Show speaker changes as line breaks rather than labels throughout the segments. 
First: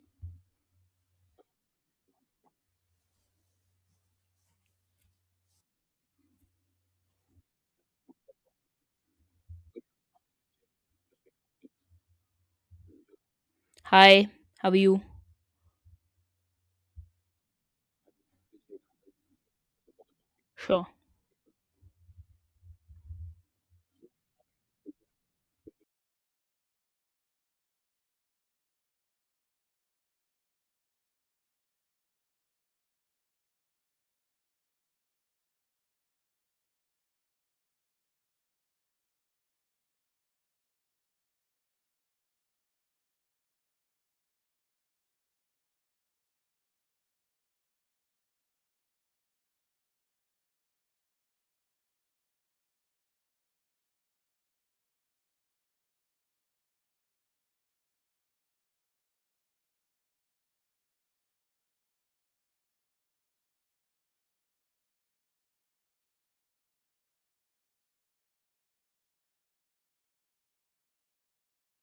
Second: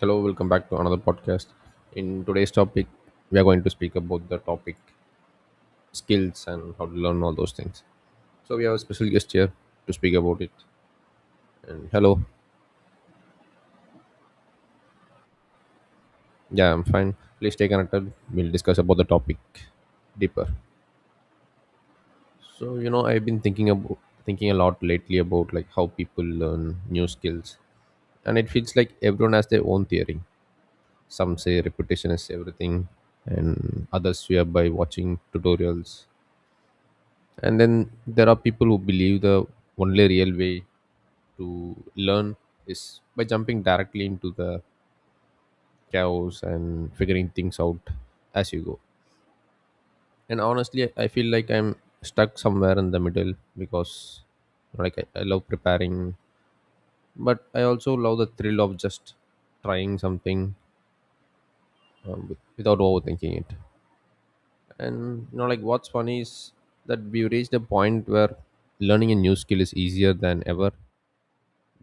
Hello, welcome back to another podcast. In today's topic, we are going to speak about the topic skills and how to learn all those things. So we have a special guest here to speak about it. And hello,
Hi, how are you?
yeah, I'm fine. Please stay connected. We'll discuss about the topic deeper.
Sure.
I've been thinking a lot lately about like how people learn new skills, and it feels like everyone has their own theory. Some say repetition is everything, and others swear by watching tutorials, and then there are people who believe the only real way to learn is by jumping directly into the chaos and figuring things out as you go. And honestly, I feel like I'm stuck somewhere in the middle, because I love preparing, but I also love the thrill of just trying something without overthinking it. And you know, like, what's funny is that we've reached a point where learning a new skill is easier than ever,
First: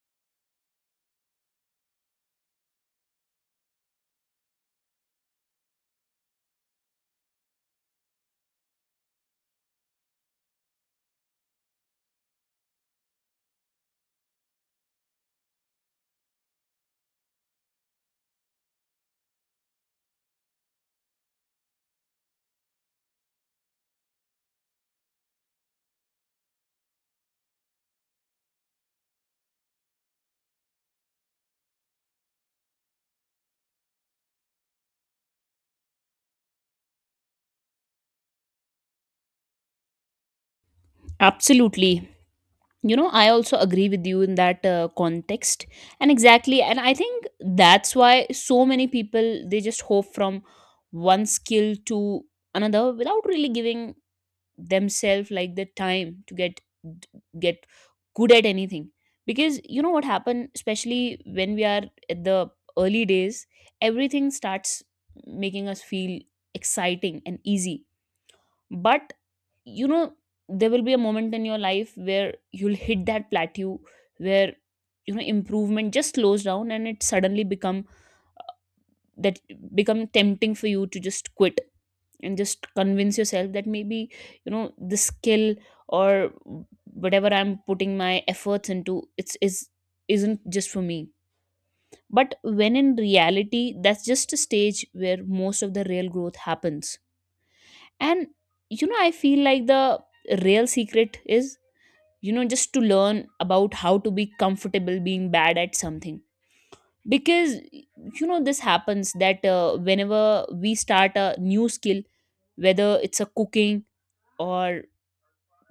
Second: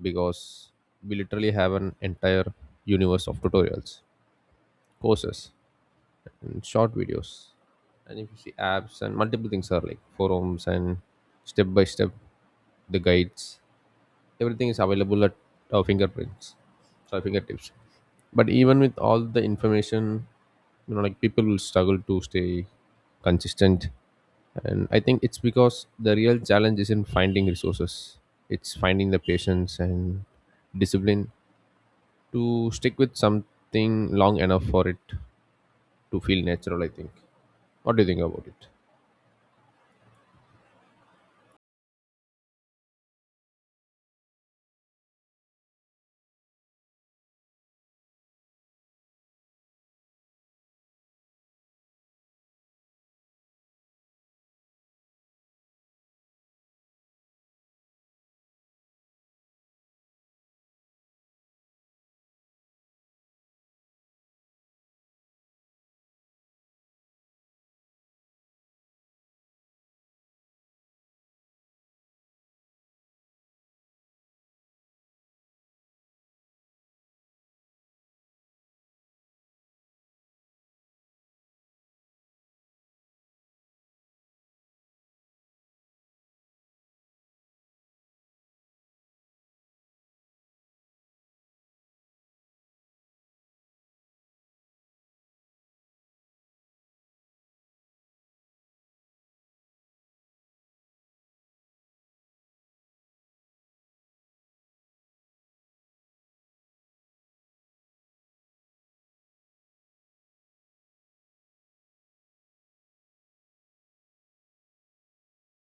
because we literally have an entire universe of tutorials, courses, and short videos. And if you see, apps and multiple things are like forums and step by step the guides, everything is available at our fingerprints, so our fingertips. But even with all the information, you know, like, people will struggle to stay consistent. And I think it's because the real challenge is in finding resources. It's finding the patience and discipline to stick with something long enough for it to feel natural, I think. What do you think about it?
Absolutely. You know, I also agree with you in that context. And exactly, and I think that's why so many people they just hop from one skill to another without really giving themselves like the time to get good at anything. Because you know what happened, especially when we are at the early days, everything starts making us feel exciting and easy. But you know there will be a moment in your life where you'll hit that plateau where you know improvement just slows down and it suddenly become that become tempting for you to just quit and just convince yourself that maybe you know the skill or whatever I'm putting my efforts into it's is isn't just for me, but when in reality that's just a stage where most of the real growth happens. And I feel like the real secret is just to learn about how to be comfortable being bad at something, because this happens that whenever we start a new skill, whether it's a cooking or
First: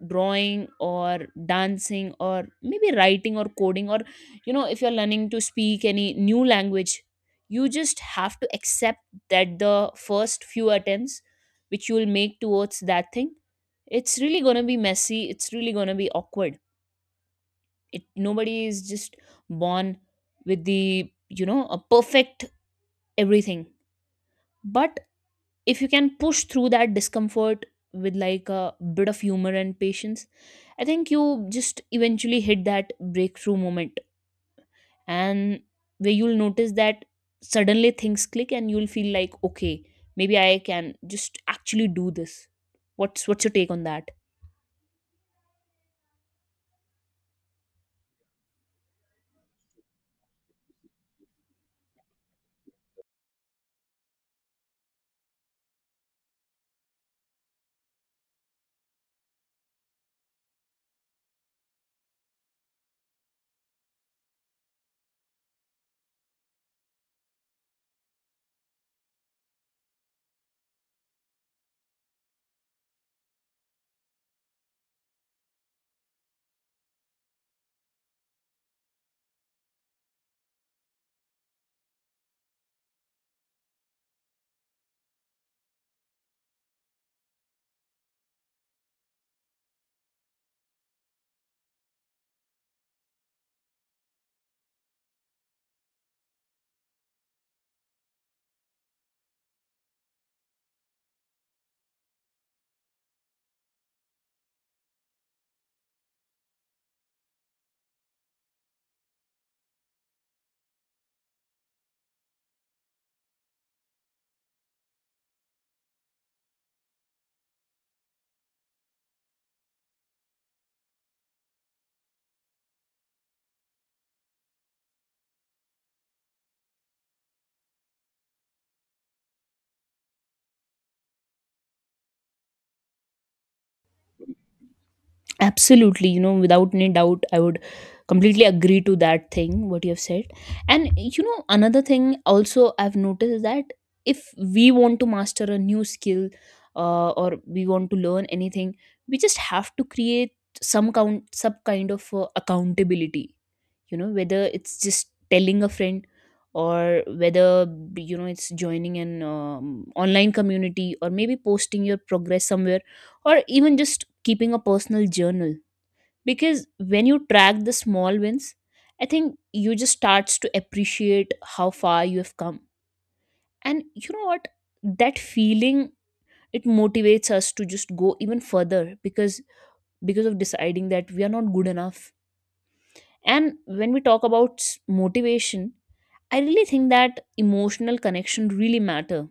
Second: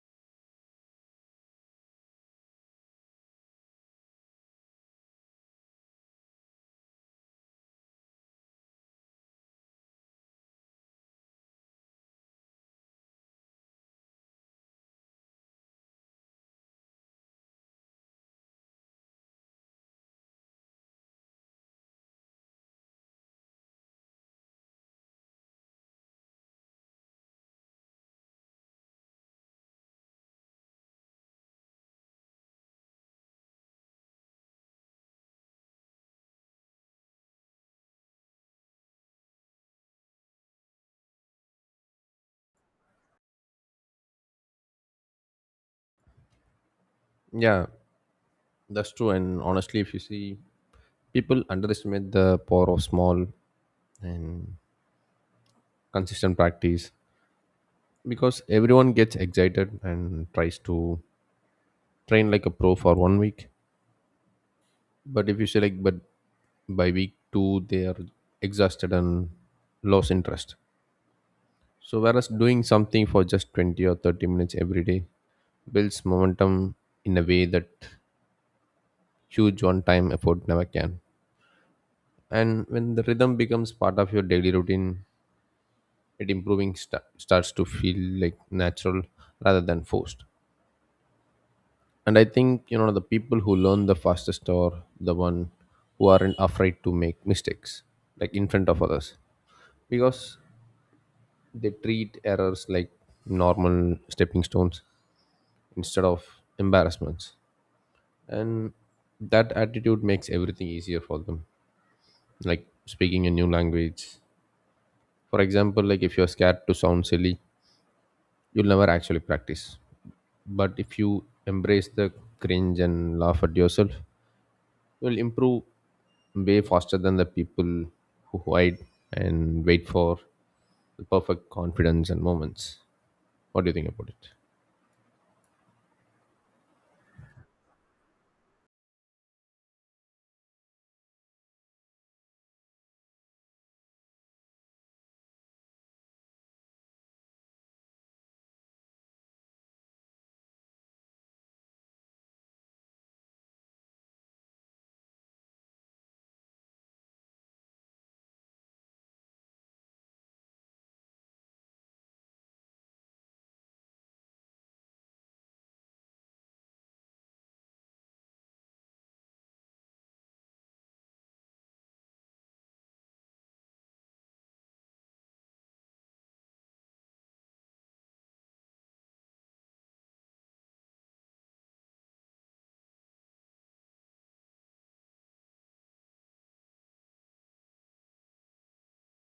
drawing or dancing or maybe writing or coding, or if you're learning to speak any new language, you just have to accept that the first few attempts which you will make towards that thing, it's really going to be messy, it's really going to be awkward. It nobody is just born with the you know a perfect everything. But if you can push through that discomfort with like a bit of humor and patience, I think you just eventually hit that breakthrough moment, and where you'll notice that suddenly things click and you'll feel like, okay, maybe I can just actually do this. What's your take on that?
Yeah, that's true. And honestly, if you see, people underestimate the power of small and consistent practice, because everyone gets excited and tries to train like a pro for one week, but if you say like but by week 2 they are exhausted and lost interest. So, whereas doing something for just 20 or 30 minutes every day builds momentum in a way that huge one time effort never can. And when the rhythm becomes part of your daily routine, it improving sta starts to feel like natural rather than forced. And I think, you know, the people who learn the fastest are the one who aren't afraid to make mistakes, like in front of others, because they treat errors like normal stepping stones instead of embarrassments. And that attitude makes everything easier for them, like speaking a new language. For example, like, if you're scared to sound silly, you'll never actually practice, but if you embrace the cringe and laugh at yourself, you'll improve way faster than the people who hide and wait for the perfect confidence and moments. What do you think about it?
Absolutely, without any doubt, I would completely agree to that thing, what you have said. And, another thing also I've noticed is that if we want to master a new skill, or we want to learn anything, we just have to create some kind of accountability, whether it's just telling a friend, or whether it's joining an online community, or maybe posting your progress somewhere, or even just keeping a personal journal, because when you track the small wins, I think you just starts to appreciate how far you have come. And you know what, that feeling, it motivates us to just go even further, because of deciding that we are not good enough. And when we talk about motivation, I really think that emotional connection really matter.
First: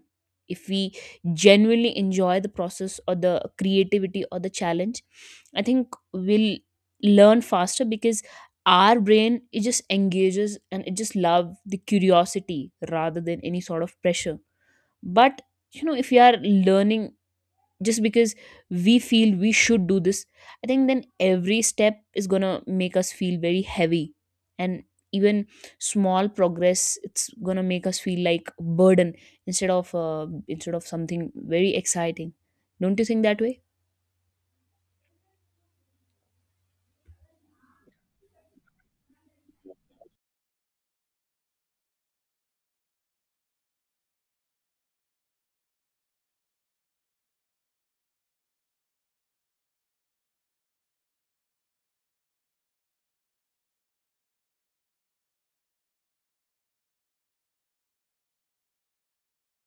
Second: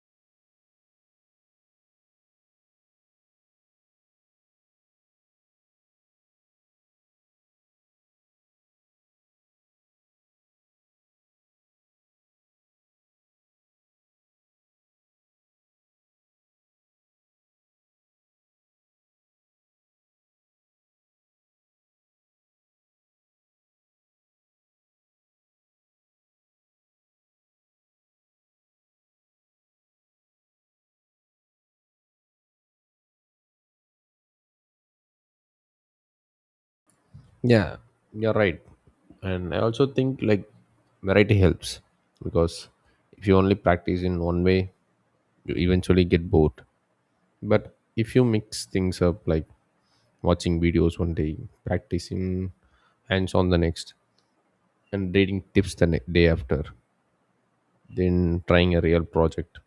If we genuinely enjoy the process or the creativity or the challenge, I think we'll learn faster, because our brain, it just engages and it just love the curiosity rather than any sort of pressure. But if you are learning just because we feel we should do this, I think then every step is going to make us feel very heavy, and even small progress, it's going to make us feel like burden, instead of something very exciting. Don't you think that way?
Yeah, you're right. And I also think like variety helps, because if you only practice in one way, you eventually get bored. But if you mix things up, like watching videos one day, practicing hands on the next, and reading tips the day after, then trying a real project,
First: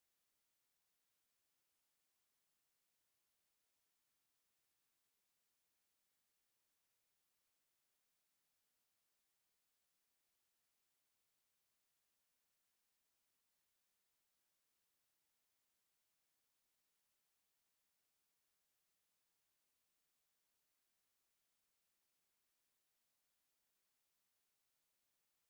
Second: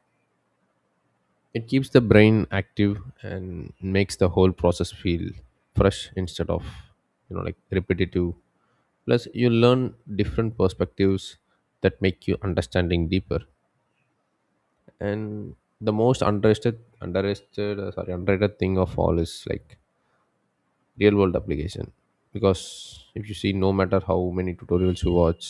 it keeps the brain active and makes the whole process feel fresh instead of, you know, like, repetitive. Plus you learn different perspectives that make you understanding deeper. And the most underrated thing of all is, like, real world application. Because if you see, no matter how many tutorials you watch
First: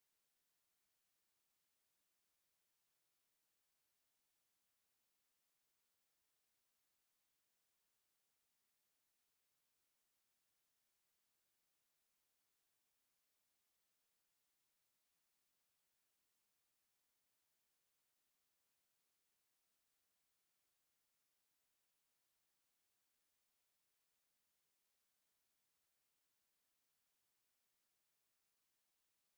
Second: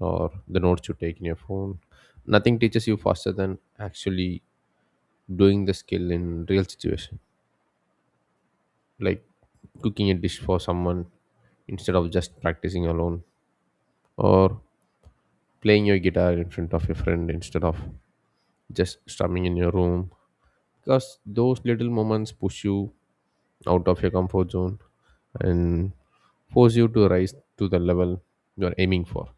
or the notes you take in your phone, nothing teaches you faster than actually doing the skill in real situation, like cooking a dish for someone instead of just practicing alone, or playing your guitar in front of your friend instead of just strumming in your room. Because those little moments push you out of your comfort zone and force you to rise to the level you're aiming for.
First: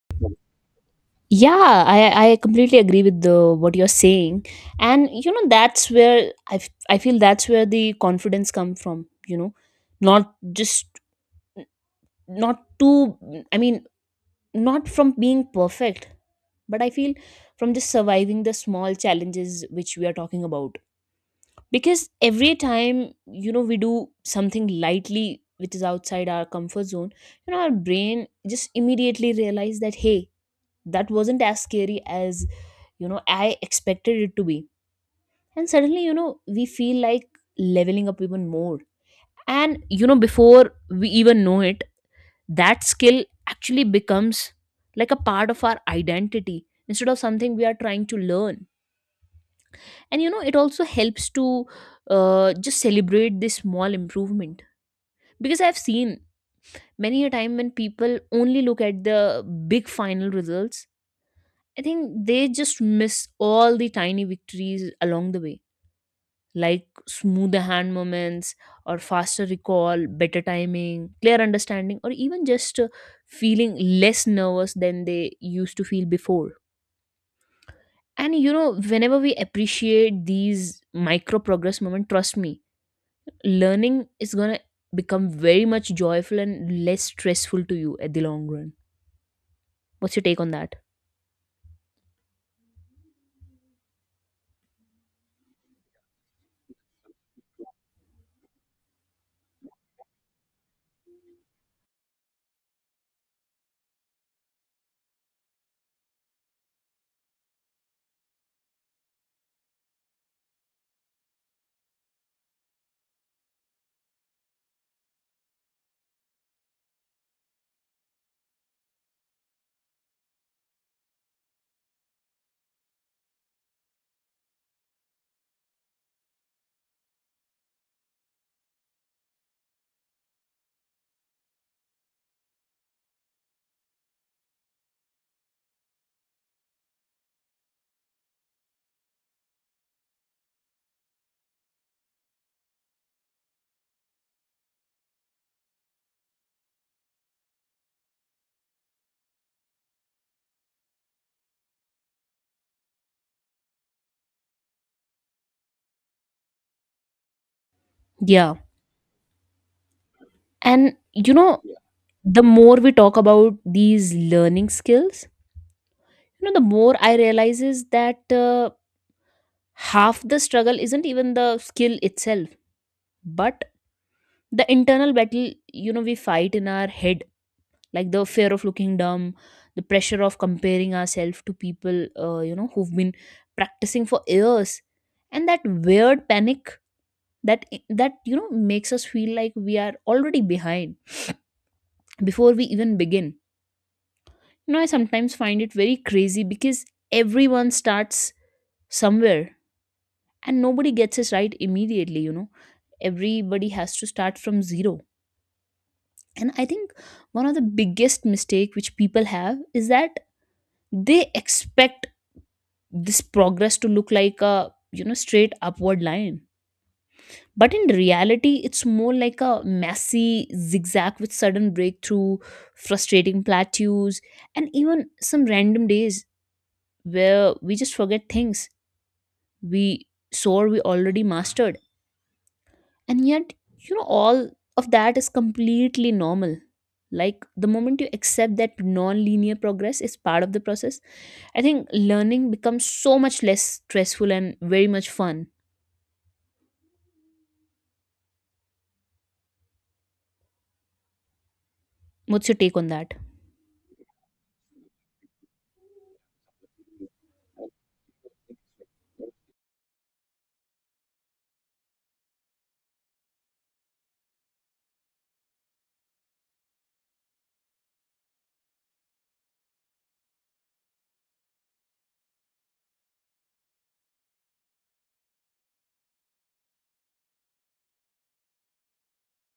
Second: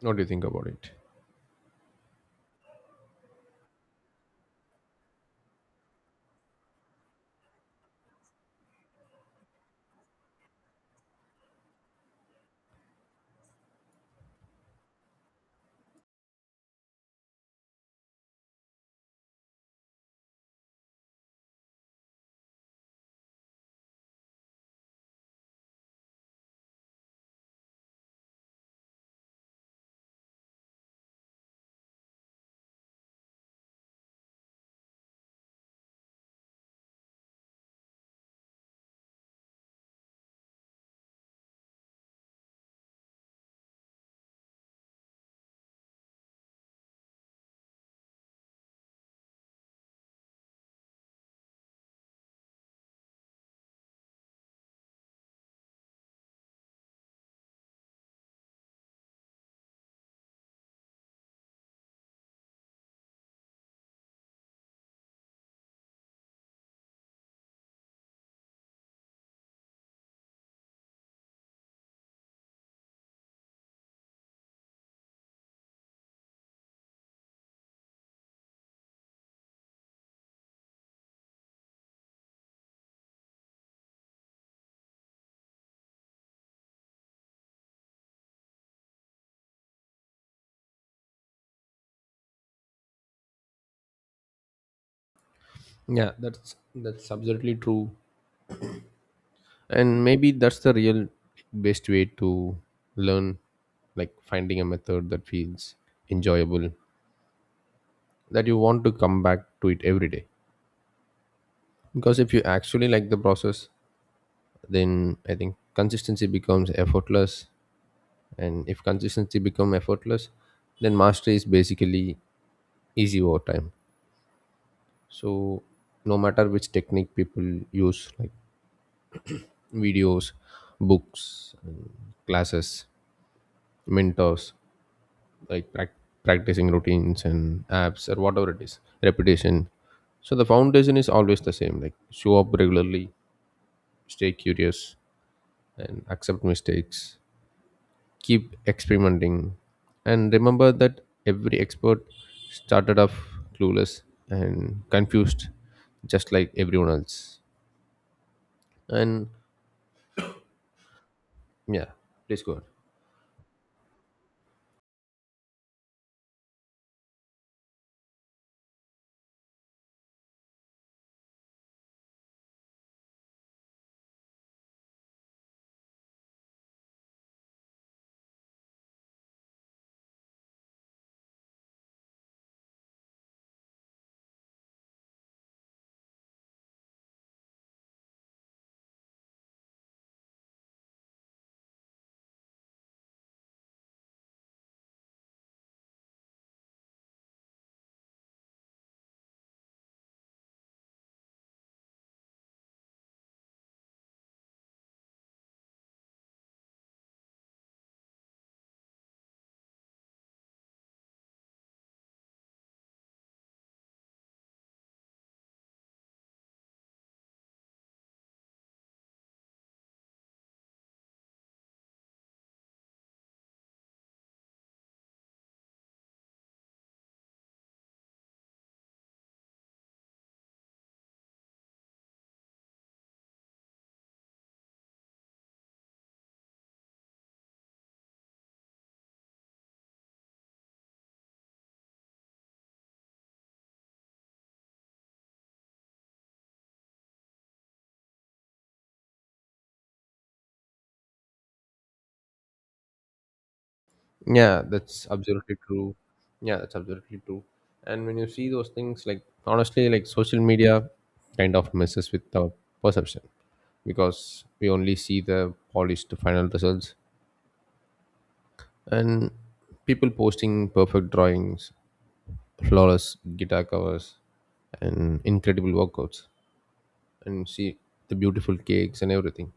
What do you think about it?
Yeah, I completely agree with the what you're saying. And that's where I feel that's where the confidence come from. You know, not just, not too, I mean, not from being perfect, but I feel from just surviving the small challenges which we are talking about. Because every time we do something lightly which is outside our comfort zone, our brain just immediately realize that, hey, that wasn't as scary as I expected it to be. And suddenly we feel like leveling up even more. And before we even know it, that skill actually becomes like a part of our identity instead of something we are trying to learn. And it also helps to just celebrate this small improvement, because I've seen many a time when people only look at the big final results, I think they just miss all the tiny victories along the way, like smoother hand moments, or faster recall, better timing, clear understanding, or even just feeling less nervous than they used to feel before. And whenever we appreciate these micro progress moments, trust me, learning is going to become very much joyful and less stressful to you at the long run. What's your take on that?
Yeah, that's absolutely true. And maybe that's the real best way to learn, like finding a method that feels enjoyable, that you want to come back to it every day. Because if you actually like the process, then I think consistency becomes effortless. And if consistency becomes effortless, then mastery is basically easy over time. So no matter which technique people use, like videos, books, and classes, mentors, like practicing routines and apps or whatever it is, repetition, so the foundation is always the same. Like, show up regularly, stay curious, and accept mistakes, keep experimenting, and remember that every expert started off clueless and confused just like everyone else.
Yeah.
And
And yeah.
yeah, please
The
go on.
more we talk about these learning skills, the more I realize is that, half the struggle isn't even the skill itself, but the internal battle, we fight in our head, like the fear of looking dumb, the pressure of comparing ourselves to people, who've been practicing for years, and that weird panic that makes us feel like we are already behind before we even begin. I sometimes find it very crazy, because everyone starts somewhere and nobody gets it right immediately. Everybody has to start from zero. And I think one of the biggest mistake which people have is that they expect this progress to look like a straight upward line, but in reality it's more like a messy zigzag with sudden breakthrough, frustrating plateaus, and even some random days where we just forget things we saw we already mastered. And yet all of that is completely normal. Like the moment you accept that non-linear progress is part of the process, I think learning becomes so much less stressful and very much fun. What's your take on that?
Yeah, that's absolutely true. Yeah, that's absolutely true. And when you see those things, like, honestly, like, social media kind of messes with our perception, because we only see the polished final results, and people posting perfect drawings, flawless guitar covers, and incredible workouts, and see the beautiful cakes and everything.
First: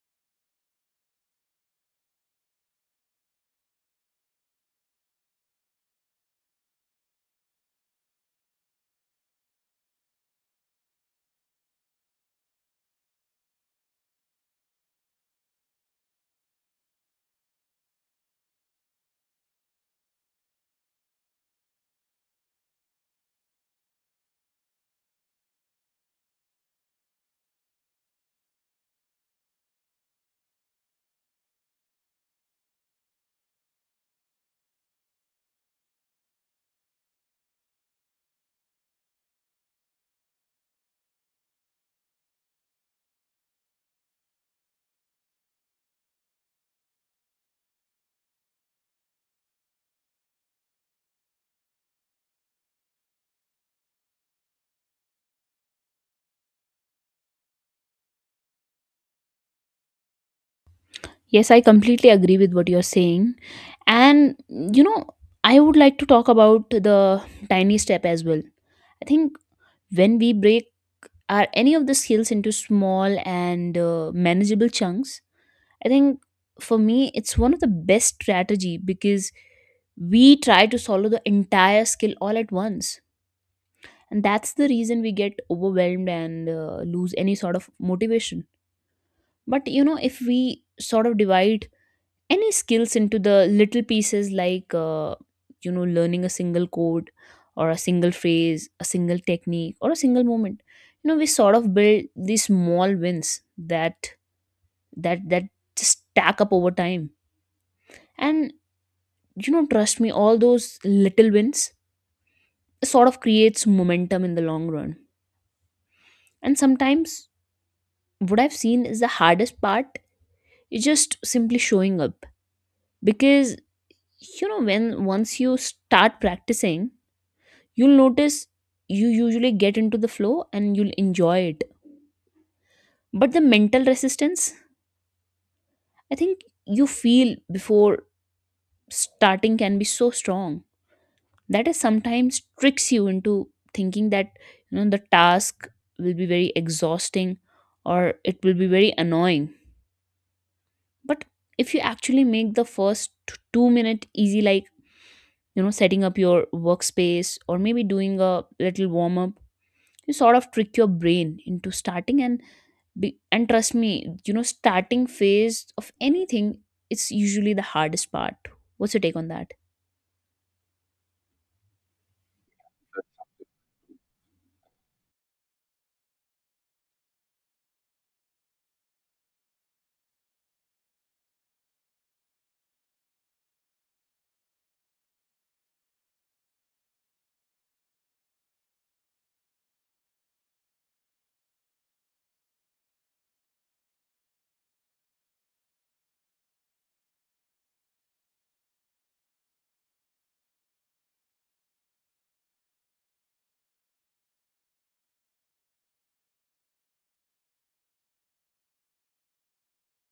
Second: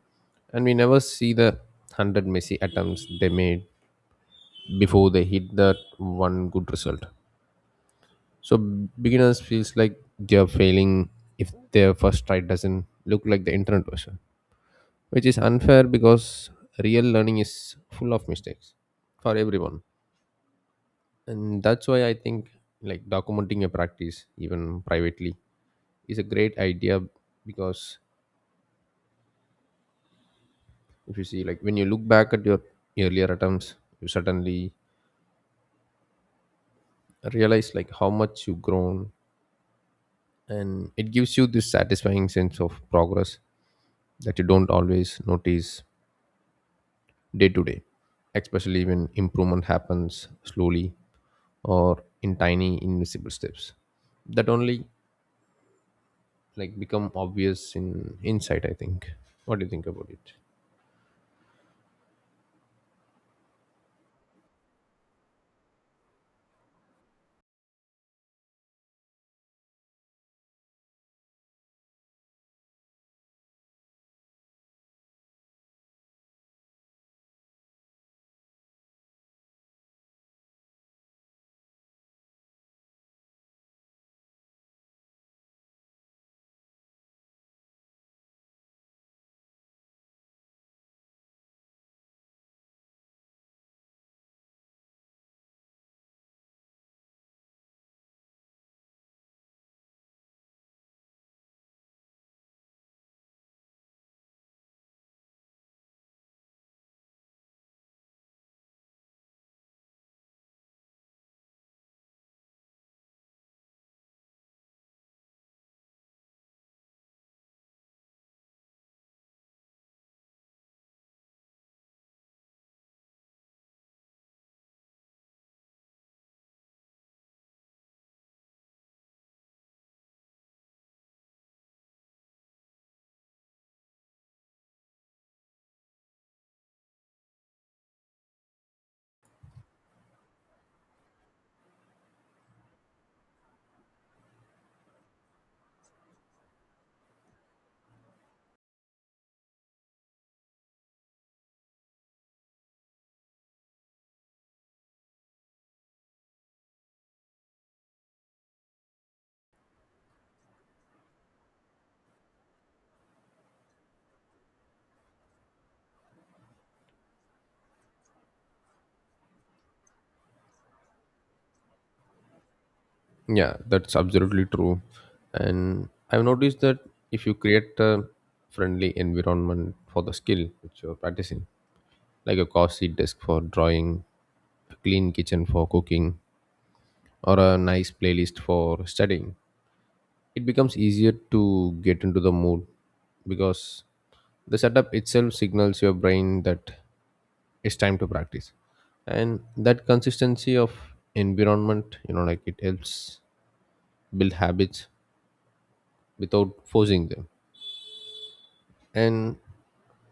And we never see the hundred messy attempts they made before they hit that one good result. So beginners feels like they are failing if their first try doesn't look like the internet version, which is unfair because real learning is full of mistakes for everyone. And that's why I think, like, documenting your practice, even privately, is a great idea. Because if you see, like, when you look back at your earlier attempts, you suddenly realize, like, how much you've grown, and it gives you this satisfying sense of progress that you don't always notice day to day, especially when improvement happens slowly or in tiny invisible steps that only, like, become obvious in insight, I think. What do you think about it?
Yes, I completely agree with what you're saying. And, I would like to talk about the tiny step as well. I think when we break our any of the skills into small and manageable chunks, I think for me it's one of the best strategy, because we try to solve the entire skill all at once. And that's the reason we get overwhelmed and lose any sort of motivation. But, if we sort of divide any skills into the little pieces, like learning a single code, or a single phrase, a single technique, or a single moment, we sort of build these small wins that just stack up over time. And trust me, all those little wins sort of creates momentum in the long run. And sometimes what I've seen is the hardest part is just simply showing up, because you know when once you start practicing, you'll notice you usually get into the flow and you'll enjoy it. But the mental resistance, I think you feel before starting, can be so strong that it sometimes tricks you into thinking that the task will be very exhausting, or it will be very annoying. But if you actually make the first 2 minute easy, like setting up your workspace, or maybe doing a little warm up, you sort of trick your brain into starting. And trust me, starting phase of anything, it's usually the hardest part. What's your take on that?
Yeah, that's absolutely true. And I've noticed that if you create a friendly environment for the skill which you're practicing, like a cozy desk for drawing, a clean kitchen for cooking, or a nice playlist for studying, it becomes easier to get into the mood. Because the setup itself signals your brain that it's time to practice, and that consistency of environment, you know, like, it helps build habits without forcing them. And,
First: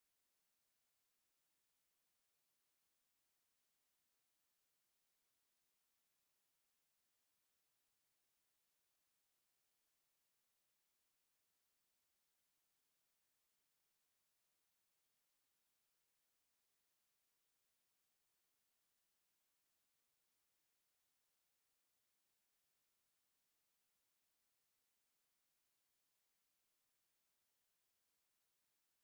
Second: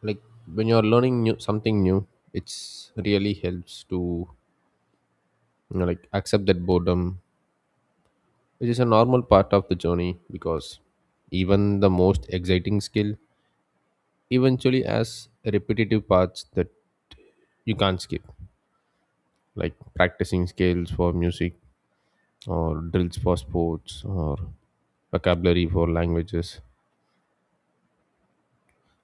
like, when you're learning new something new, it's really helps to, you know, like, accept that boredom, which is a normal part of the journey. Because even the most exciting skill eventually has repetitive parts that you can't skip, like practicing scales for music, or drills for sports, or vocabulary for languages.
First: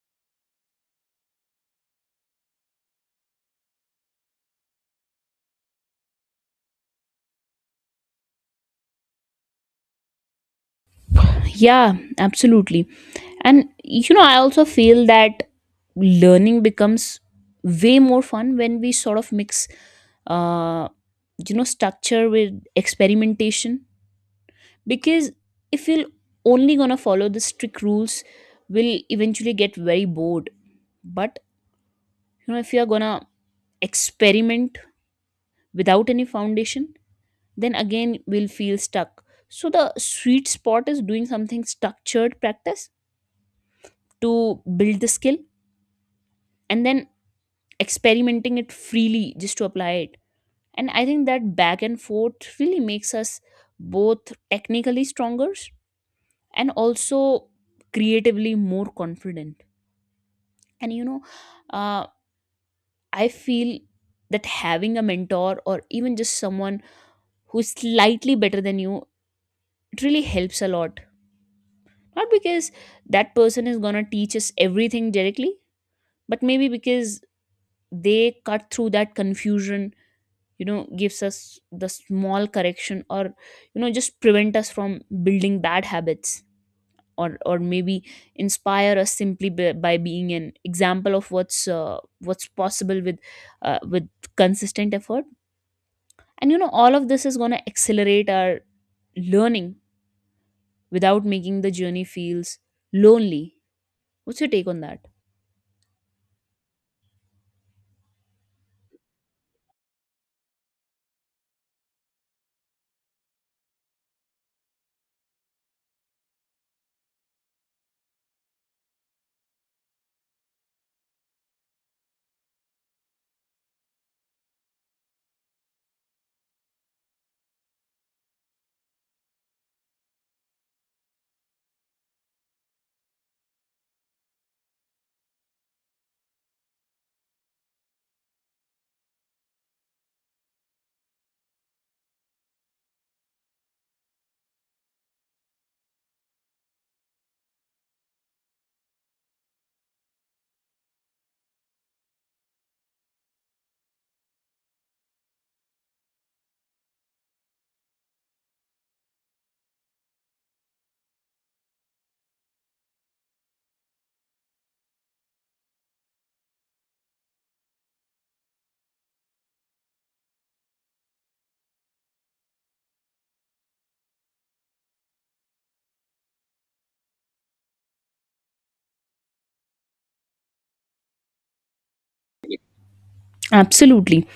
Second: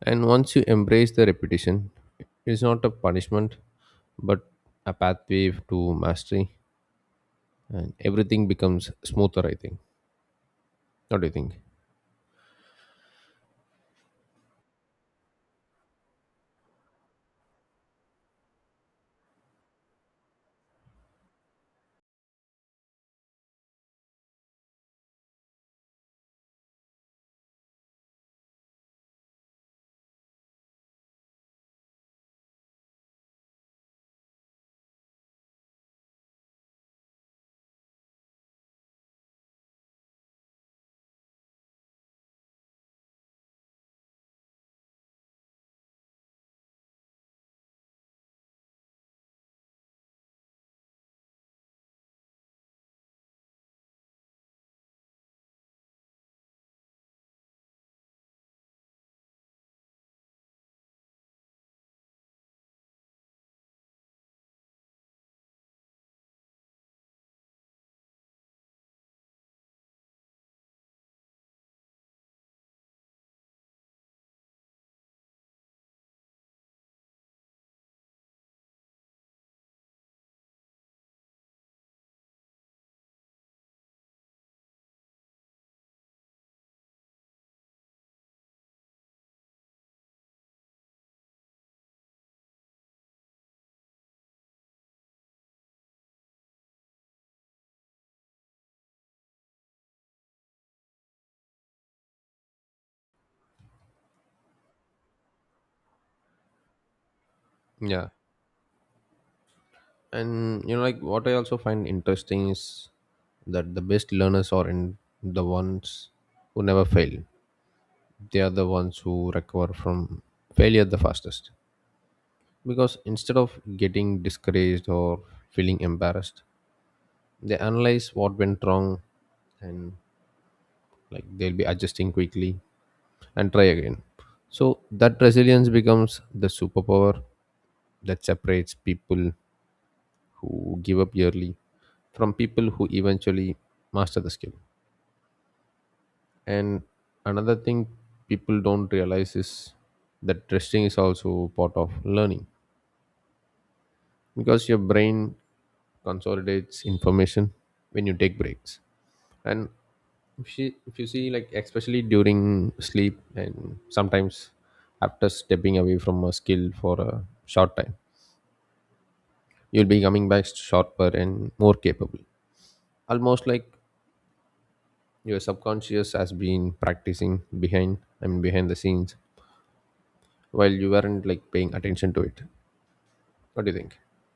And once you embrace the repetition, it's not a punishment but a pathway to mastery, and everything becomes smoother, I think. What do you think?
Yeah, absolutely. And I also feel that learning becomes way more fun when we sort of mix, uh, structure with experimentation. Because if you're only gonna follow the strict rules, we will eventually get very bored. But if you're gonna experiment without any foundation, then again we'll feel stuck. So the sweet spot is doing something structured practice to build the skill, and then experimenting it freely just to apply it. And I think that back and forth really makes us both technically stronger and also creatively more confident. And uh, I feel that having a mentor, or even just someone who's slightly better than you, it really helps a lot. Not because that person is going to teach us everything directly, but maybe because they cut through that confusion, gives us the small correction, or, just prevent us from building bad habits. Or maybe inspire us simply by being an example of what's possible with with consistent effort. And all of this is going to accelerate our learning without making the journey feels lonely. What's your take on that?
Yeah. And you know, like, what I also find interesting is that the best learners are in the ones who never fail. They are the ones who recover from failure the fastest, because instead of getting discouraged or feeling embarrassed, they analyze what went wrong, and, like, they'll be adjusting quickly and try again. So that resilience becomes the superpower that separates people who give up early from people who eventually master the skill. And another thing people don't realize is that resting is also part of learning, because your brain consolidates information when you take breaks. And if you see, like, especially during sleep, and sometimes after stepping away from a skill for a short time, you'll be coming back sharper and more capable, almost like your subconscious has been practicing behind I mean behind the scenes while you weren't, like, paying attention to it. What do you think?
Absolutely.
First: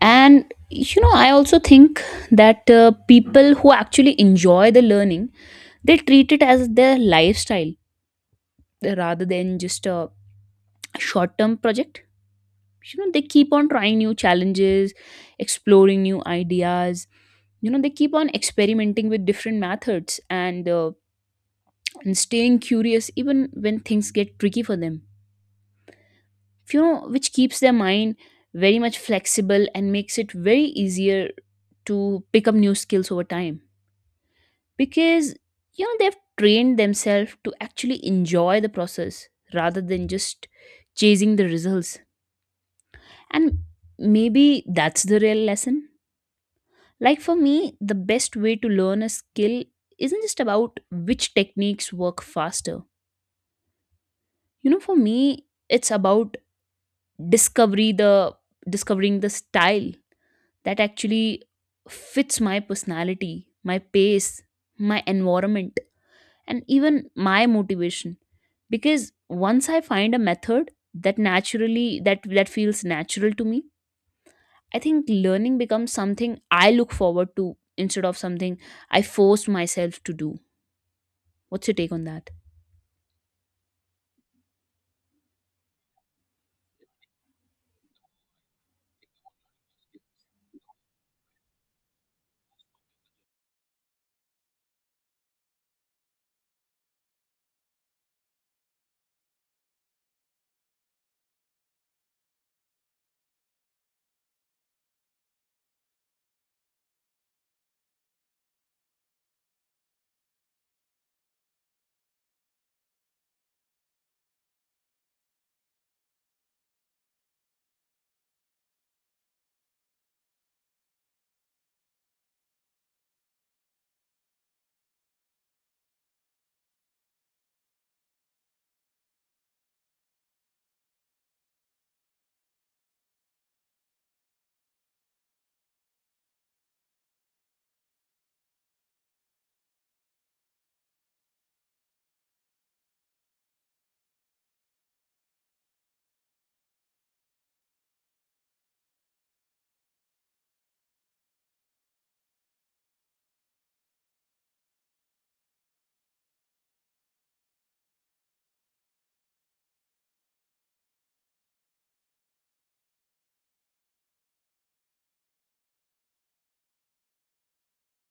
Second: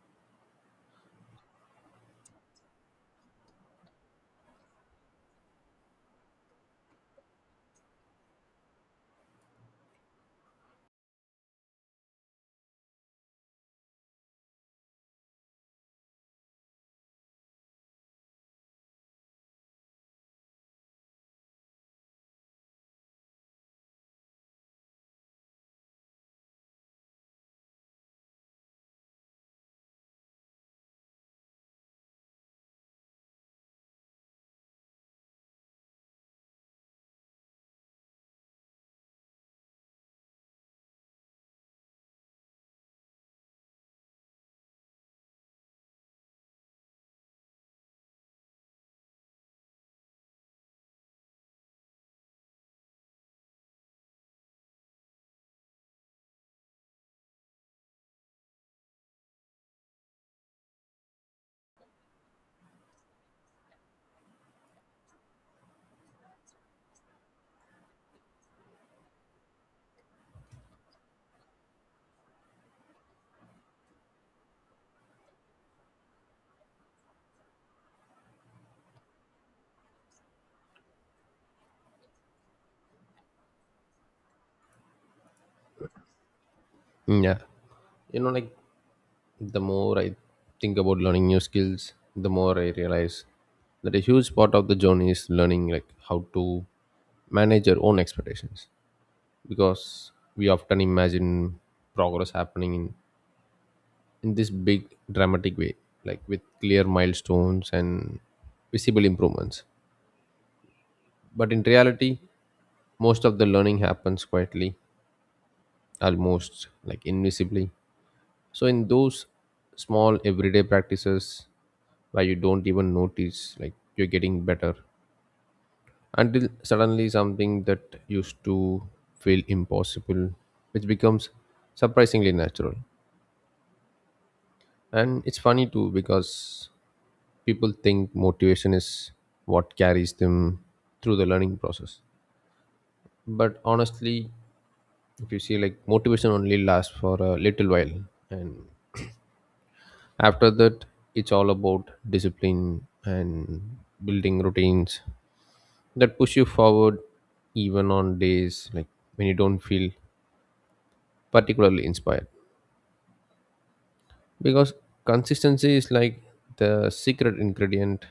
And I also think that people who actually enjoy the learning, they treat it as their lifestyle rather than just a short-term project. They keep on trying new challenges, exploring new ideas. They keep on experimenting with different methods, and and staying curious even when things get tricky for them, which keeps their mind very much flexible and makes it very easier to pick up new skills over time. Because they've trained themselves to actually enjoy the process rather than just chasing the results. And maybe that's the real lesson. Like, for me, the best way to learn a skill isn't just about which techniques work faster. For me, it's about discovery the discovering the style that actually fits my personality, my pace, my environment, and even my motivation. Because once I find a method that naturally that that feels natural to me, I think learning becomes something I look forward to instead of something I force myself to do. What's your take on that?
Mm, yeah. You know, like, the more I think about learning new skills, the more I realize that a huge part of the journey is learning, like, how to manage your own expectations. Because we often imagine progress happening in this big dramatic way, like with clear milestones and visible improvements, but in reality, most of the learning happens quietly, almost like invisibly. So in those small everyday practices where you don't even notice, like, you're getting better, until suddenly something that used to feel impossible which becomes surprisingly natural. And it's funny too, because people think motivation is what carries them through the learning process. But honestly, if you see, like, motivation only lasts for a little while, and after that, it's all about discipline and building routines that push you forward, even on days, like, when you don't feel particularly inspired. Because consistency is, like, the secret ingredient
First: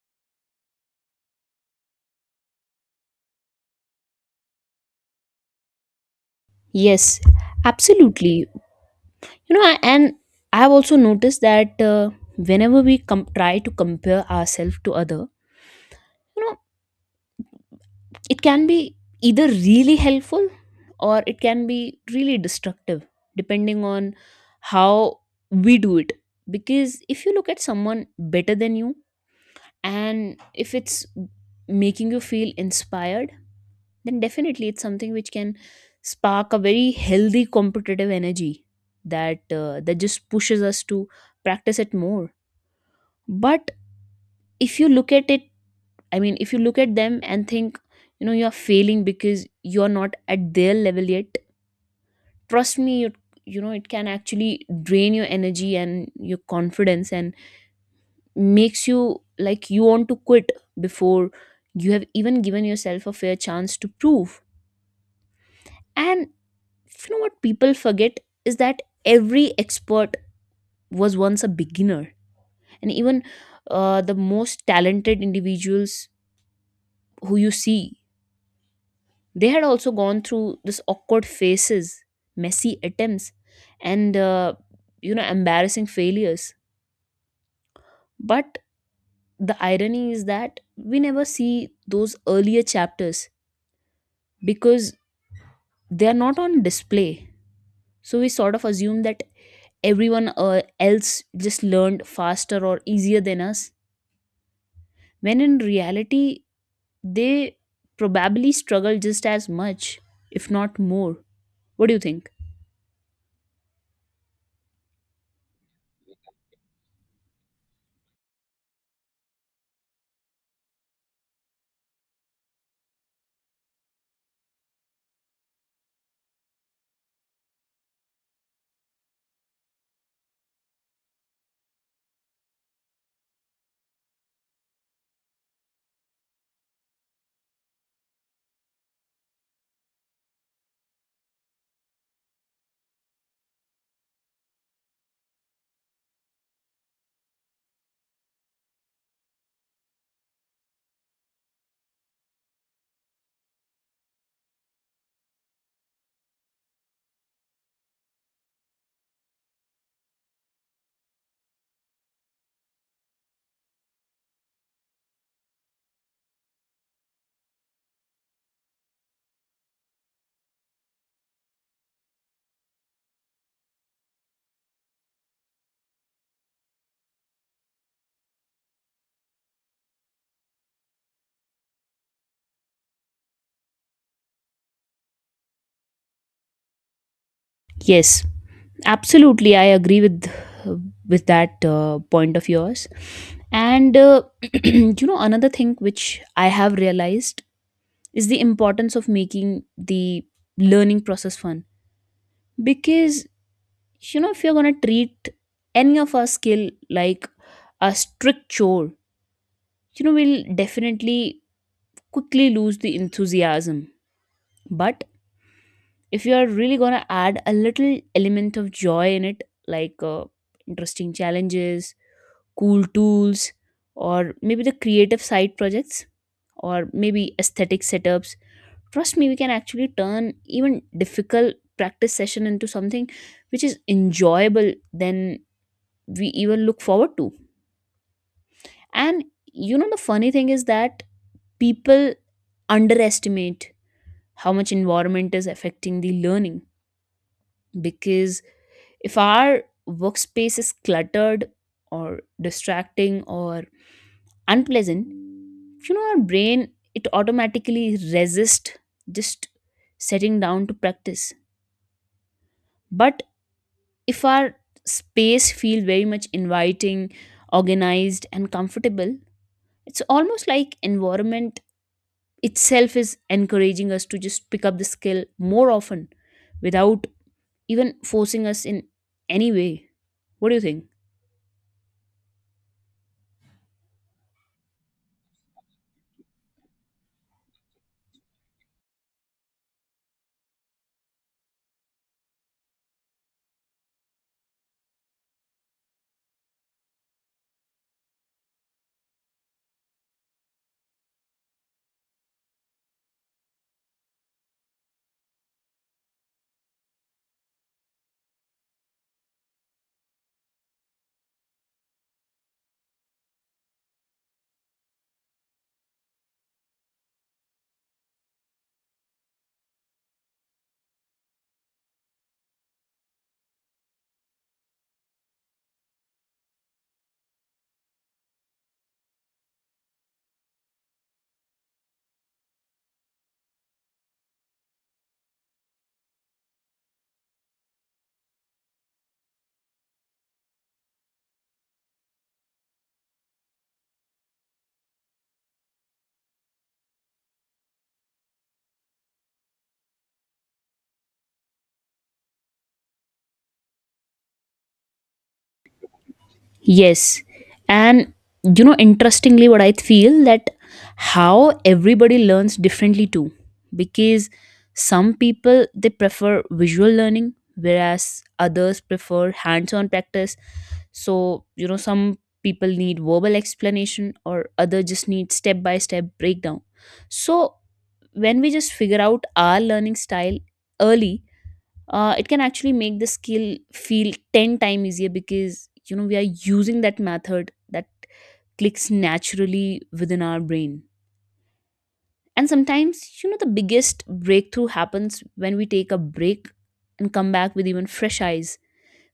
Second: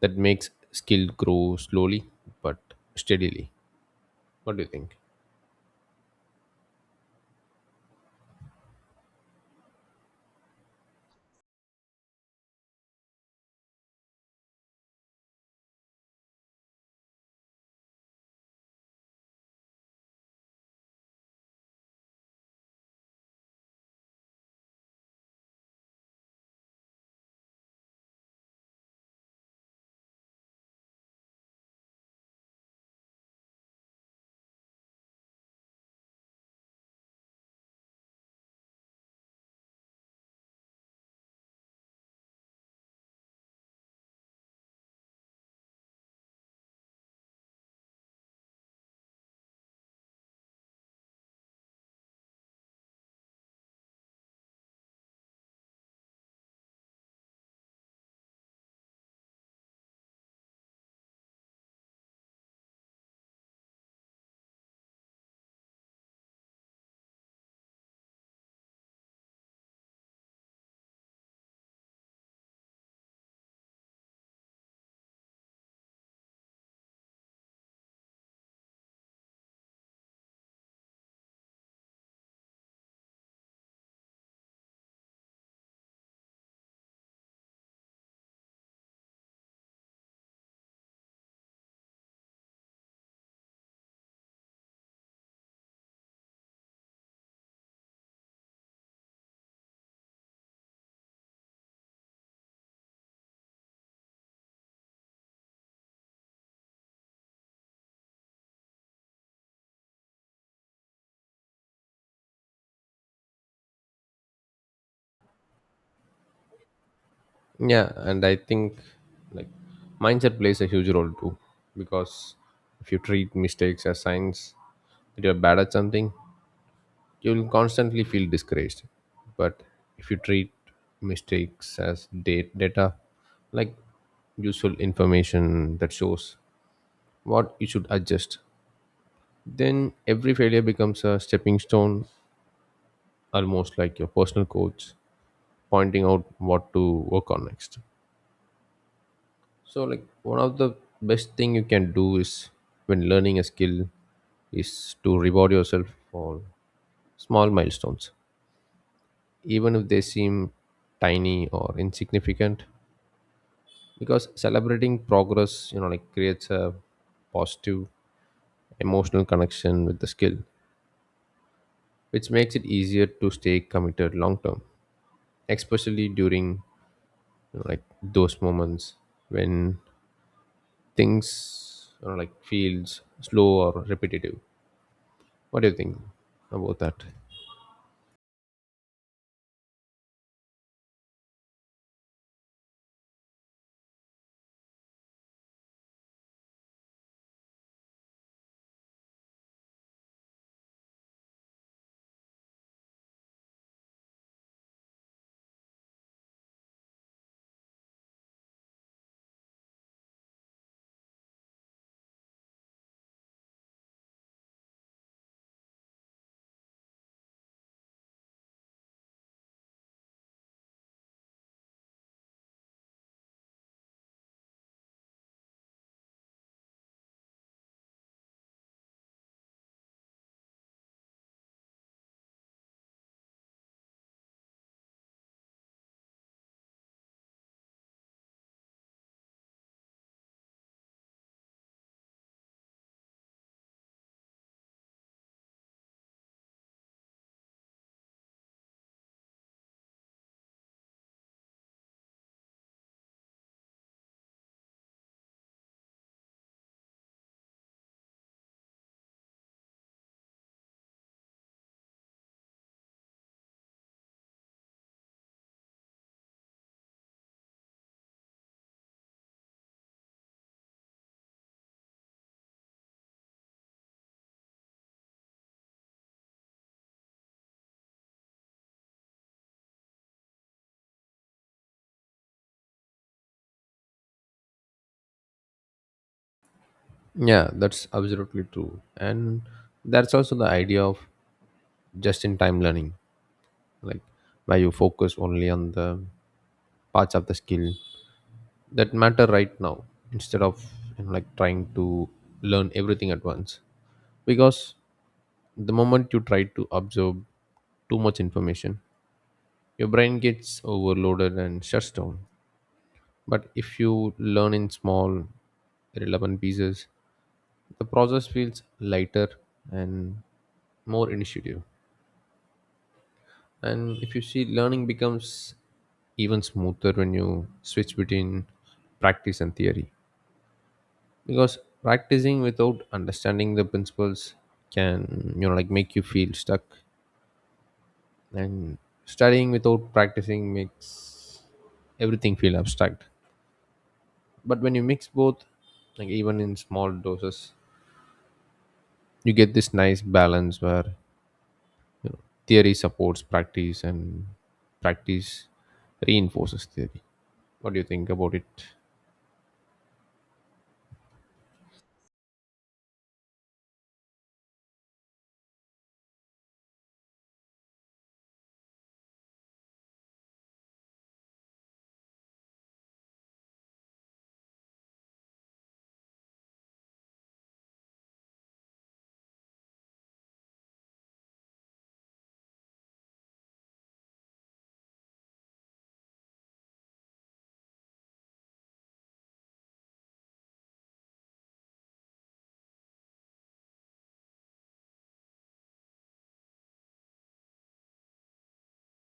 that makes skill grow slowly but steadily. What do you think?
Yes, absolutely. And I've also noticed that whenever we try to compare ourselves to other, you know, it can be either really helpful or it can be really destructive, depending on how we do it. Because if you look at someone better than you and if it's making you feel inspired, then definitely it's something which can spark a very healthy competitive energy that just pushes us to practice it more. But if you look at it, I mean, if you look at them and think, you know, you're failing because you're not at their level yet, trust me, you know, it can actually drain your energy and your confidence and makes you like you want to quit before you have even given yourself a fair chance to prove. And you know what people forget is that every expert was once a beginner. And even the most talented individuals who you see, they had also gone through this awkward phases, messy attempts, and you know, embarrassing failures. But the irony is that we never see those earlier chapters because they are not on display. So we sort of assume that everyone else just learned faster or easier than us, when in reality they probably struggle just as much, if not more. What do you think?
Yeah. And I think, like, mindset plays a huge role too. Because if you treat mistakes as signs that you're bad at something, you'll constantly feel discouraged. But if you treat mistakes as date data, like useful information that shows what you should adjust, then every failure becomes a stepping stone, almost like your personal coach pointing out what to work on next. So, like, one of the best thing you can do is when learning a skill is to reward yourself for small milestones, even if they seem tiny or insignificant. Because celebrating progress, you know, like, creates a positive emotional connection with the skill, which makes it easier to stay committed long term, especially during, you know, like, those moments when things, you know, like, feels slow or repetitive. What do you think about that?
Yes, absolutely. I agree with that point of yours. And you know, another thing which I have realized is the importance of making the learning process fun. Because you know, if you're gonna treat any of our skill like a strict chore, you know, we'll definitely quickly lose the enthusiasm. But if you are really going to add a little element of joy in it, like interesting challenges, cool tools, or maybe the creative side projects, or maybe aesthetic setups, trust me, we can actually turn even difficult practice session into something which is enjoyable than we even look forward to. And you know the funny thing is that people underestimate how much environment is affecting the learning. Because if our workspace is cluttered or distracting or unpleasant, you know, our brain, it automatically resists just setting down to practice. But if our space feel very much inviting, organized, and comfortable, it's almost like environment itself is encouraging us to just pick up the skill more often without even forcing us in any way. What do you think?
Yeah, that's absolutely true. And that's also the idea of just in time learning, like, where you focus only on the parts of the skill that matter right now, instead of, you know, like, trying to learn everything at once. Because the moment you try to absorb too much information, your brain gets overloaded and shuts down. But if you learn in small relevant pieces, the process feels lighter and more initiative. And if you see, learning becomes even smoother when you switch between practice and theory. Because practicing without understanding the principles can, you know, like, make you feel stuck, and studying without practicing makes everything feel abstract. But when you mix both, like, even in small doses, you get this nice balance where theory supports practice and practice reinforces theory.
Yes.
What do you think
And
about
you
it?
know, interestingly, what I feel that how everybody learns differently too. Because some people they prefer visual learning, whereas others prefer hands-on practice. So, you know, some people need verbal explanation or other just need step-by-step breakdown. So when we just figure out our learning style early, it can actually make the skill feel 10 times easier because you know we are using that method that clicks naturally within our brain. And sometimes you know the biggest breakthrough happens when we take a break and come back with even fresh eyes,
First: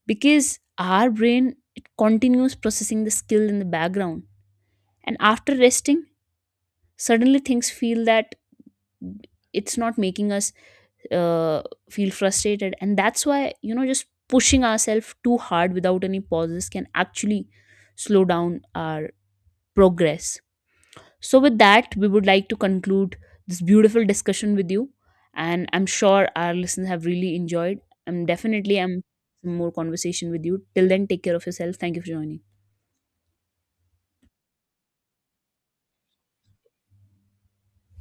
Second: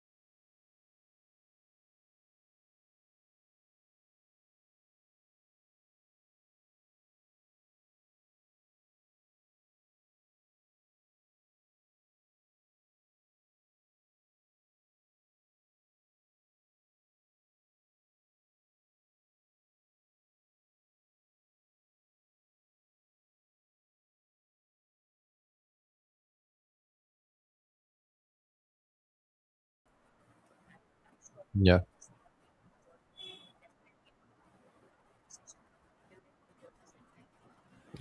because our brain it continues processing the skill in the background, and after resting suddenly things feel that it's not making us uh, feel frustrated. And that's why you know just pushing ourselves too hard without any pauses can actually slow down our progress. So with that, we would like to conclude this beautiful discussion with you, and I'm sure our listeners have really enjoyed. I'm definitely am some more conversation with you. Till then, take care of yourself.
Yeah.
Thank you for joining.